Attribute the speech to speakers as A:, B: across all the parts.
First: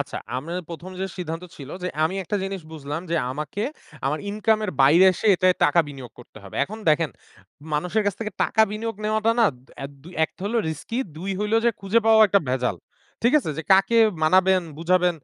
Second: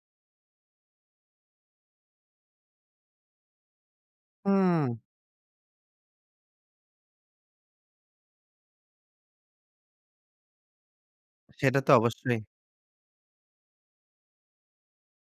A: আচ্ছা, আমি ১ম যে সিদ্ধান্ত ছিল যে আমি একটা জিনিস বুঝলাম যে আমাকে আমার ইনকাম এর
B: হুম।
A: বাইরে এসে এটায় টাকা বিনিয়োগ করতে হবে। এখন দেখেন, মানুষের কাছ থেকে টাকা বিনিয়োগ নেওয়াটা না দ এদ ১ হলো রিস্কি, ২ হইলো যে
B: সেটা তো
A: খুঁজে পাওয়াও একটা
B: অবশ্যই।
A: ভেজাল। ঠিক আছে? যে কাকে মানাবেন বুঝাবেন?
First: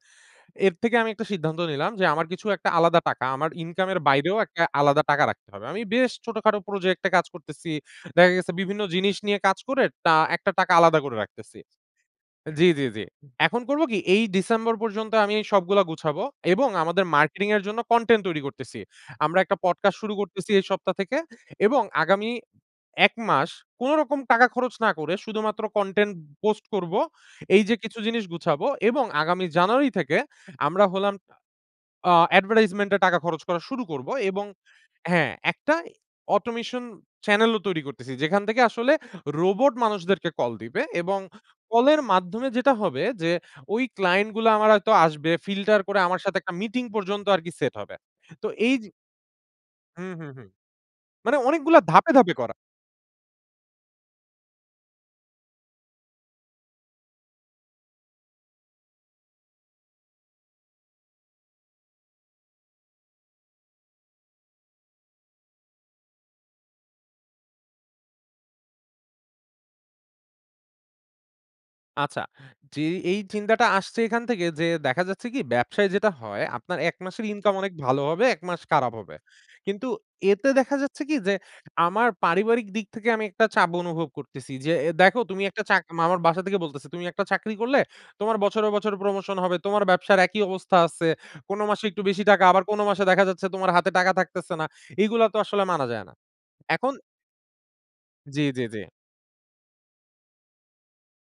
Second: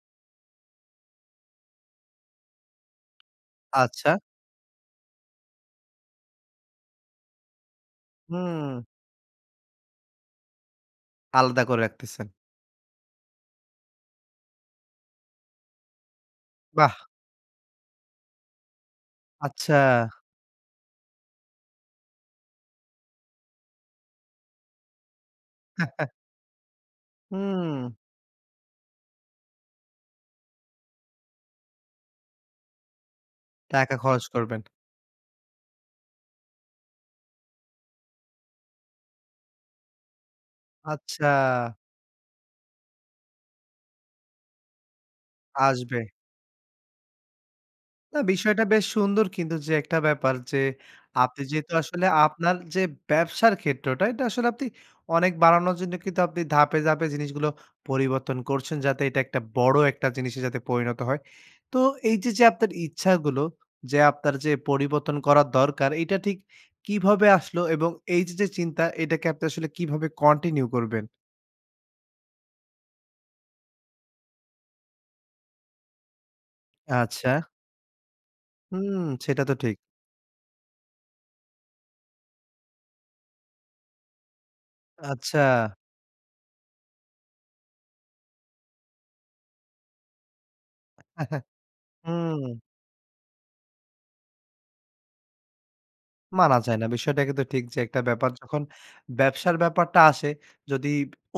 A: এর থেকে আমি একটা সিদ্ধান্ত নিলাম যে আমার কিছু একটা আলাদা টাকা, আমার ইনকাম এর
B: আচ্ছা।
A: বাইরেও একটা আলাদা টাকা রাখতে হবে। আমি বেশ ছোটখাটো প্রজেক্টে কাজ করতেছি। দেখা গেছে
B: হুম।
A: বিভিন্ন জিনিস নিয়ে কাজ করে টা একটা টাকা আলাদা করে রাখতেছি।
B: আলাদা করে রাখতেছেন।
A: জি, জি, জি। এখন করব কি এই ডিসেম্বর পর্যন্ত আমি সবগুলা গুছাবো এবং
B: বাহ!
A: আমাদের মার্কেটিং এর জন্য কনটেন্ট তৈরি করতেছি। আমরা একটা
B: আচ্ছা।
A: পডকাস্ট শুরু করতেছি এই সপ্তাহ থেকে এবং আগামী ১ মাস কোনরকম টাকা খরচ না করে শুধুমাত্র কনটেন্ট পোস্ট করব। এই যে
B: হুম।
A: কিছু জিনিস গুছাবো এবং আগামী জানুয়ারি থেকে আমরা হলাম আ আ অ্যাডভার্টাইজমেন্ট এ টাকা খরচ করা শুরু
B: টাকা
A: করব
B: খরচ
A: এবং
B: করবেন।
A: হ্যাঁ একটা এ অটোমেশন চ্যানেল ও তৈরি করতেছি। যেখান থেকে আসলে রোবট মানুষদেরকে কল দিবে এবং
B: আচ্ছা।
A: কলের মাধ্যমে যেটা হবে যে ওই ক্লায়েন্ট গুলো আমার হয়তো আসবে, ফিল্টার
B: আসবে।
A: করে আমার সাথে একটা মিটিং পর্যন্ত আরকি সেট হবে।
B: না
A: তো
B: বিষয়টা
A: এই
B: বেশ
A: য
B: সুন্দর কিন্তু যে একটা
A: হুম, হুম,
B: ব্যাপার।
A: হুম।
B: যে
A: মানে
B: আপনি যেহেতু
A: অনেকগুলো
B: আসলে
A: ধাপে, ধাপে করা।
B: আপনার যে ব্যবসার ক্ষেত্রটা এটা আসলে আপনি অনেক বাড়ানোর জন্য কিন্তু আপনি ধাপে, ধাপে জিনিসগুলো পরিবর্তন করছেন। যাতে এটা একটা বড় একটা জিনিসে যাতে পরিনত হয়। তো এই যে, যে আপনার ইচ্ছাগুলো যে আপনার যে পরিবর্তন করার দরকার এটা ঠিক কিভাবে আসলো? এবং এই যে, যে চিন্তা এটাকে আপনি আসলে কিভাবে কন্টিনিউ করবেন?
A: আচ্ছা। জি, এই চিন্তাটা আসছে এখান থেকে যে দেখা যাচ্ছে কি ব্যবসায় যেটা হয় আপনার ১ মাসের
B: আচ্ছা।
A: ইনকাম অনেক ভালো হবে ১ মাস খারাপ
B: হুম
A: হবে।
B: সেটা তো ঠিক।
A: কিন্তু এতে দেখা যাচ্ছে কি যে আমার পারিবারিক দিক থেকে আমি একটা চাপ অনুভব করতেছি যে এ দেখো
B: আচ্ছা।
A: তুমি একটা চাক আমার বাসা থেকে বলতেছে, "তুমি একটা চাকরি করলে তোমার বছরে, বছরে প্রমোশন হবে তোমার ব্যবসার একই অবস্থা আছে। কোন মাসে একটু বেশি টাকা
B: হুম।
A: আবার কোন মাসে দেখা যাচ্ছে তোমার হাতে টাকা থাকতেছে না। এইগুলা তো আসলে মানা যায় না।"
B: মানা যায় না।
A: এখন
B: বিষয়টা কিন্তু ঠিক যে একটা ব্যাপার।
A: জি,
B: যখন
A: জি, জি।
B: ব্যবসার ব্যাপারটা আসে, যদি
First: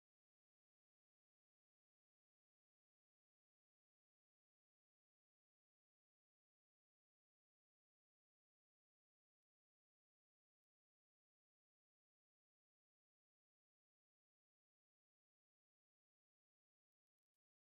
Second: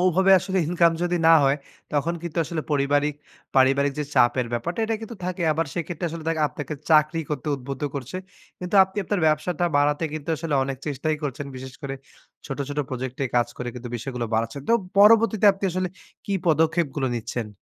B: ওভাবে আসলে ইনকাম যদি না হয় তখন কিন্তু আসলে পরিবারিক পারিবারিক যে চাপের ব্যাপারটা এটা কিন্তু থাকে সেক্ষেত্রে আসলে দেক আপনাকে চাকরি করতে উদ্বুদ্ধ করছে। কিন্তু আপনি আপনার ব্যবসাটা বাড়াতে কিন্তু আসলে অনেক চেষ্টাই করছেন। বিশেষ করে ছোট, ছোট প্রজেক্ট এ কাজ করে কিন্তু বিষয়গুলো বাড়াচ্ছেন। তো পরবর্তীতে আপনি আসলে কি পদক্ষেপ গুলো নিচ্ছেন?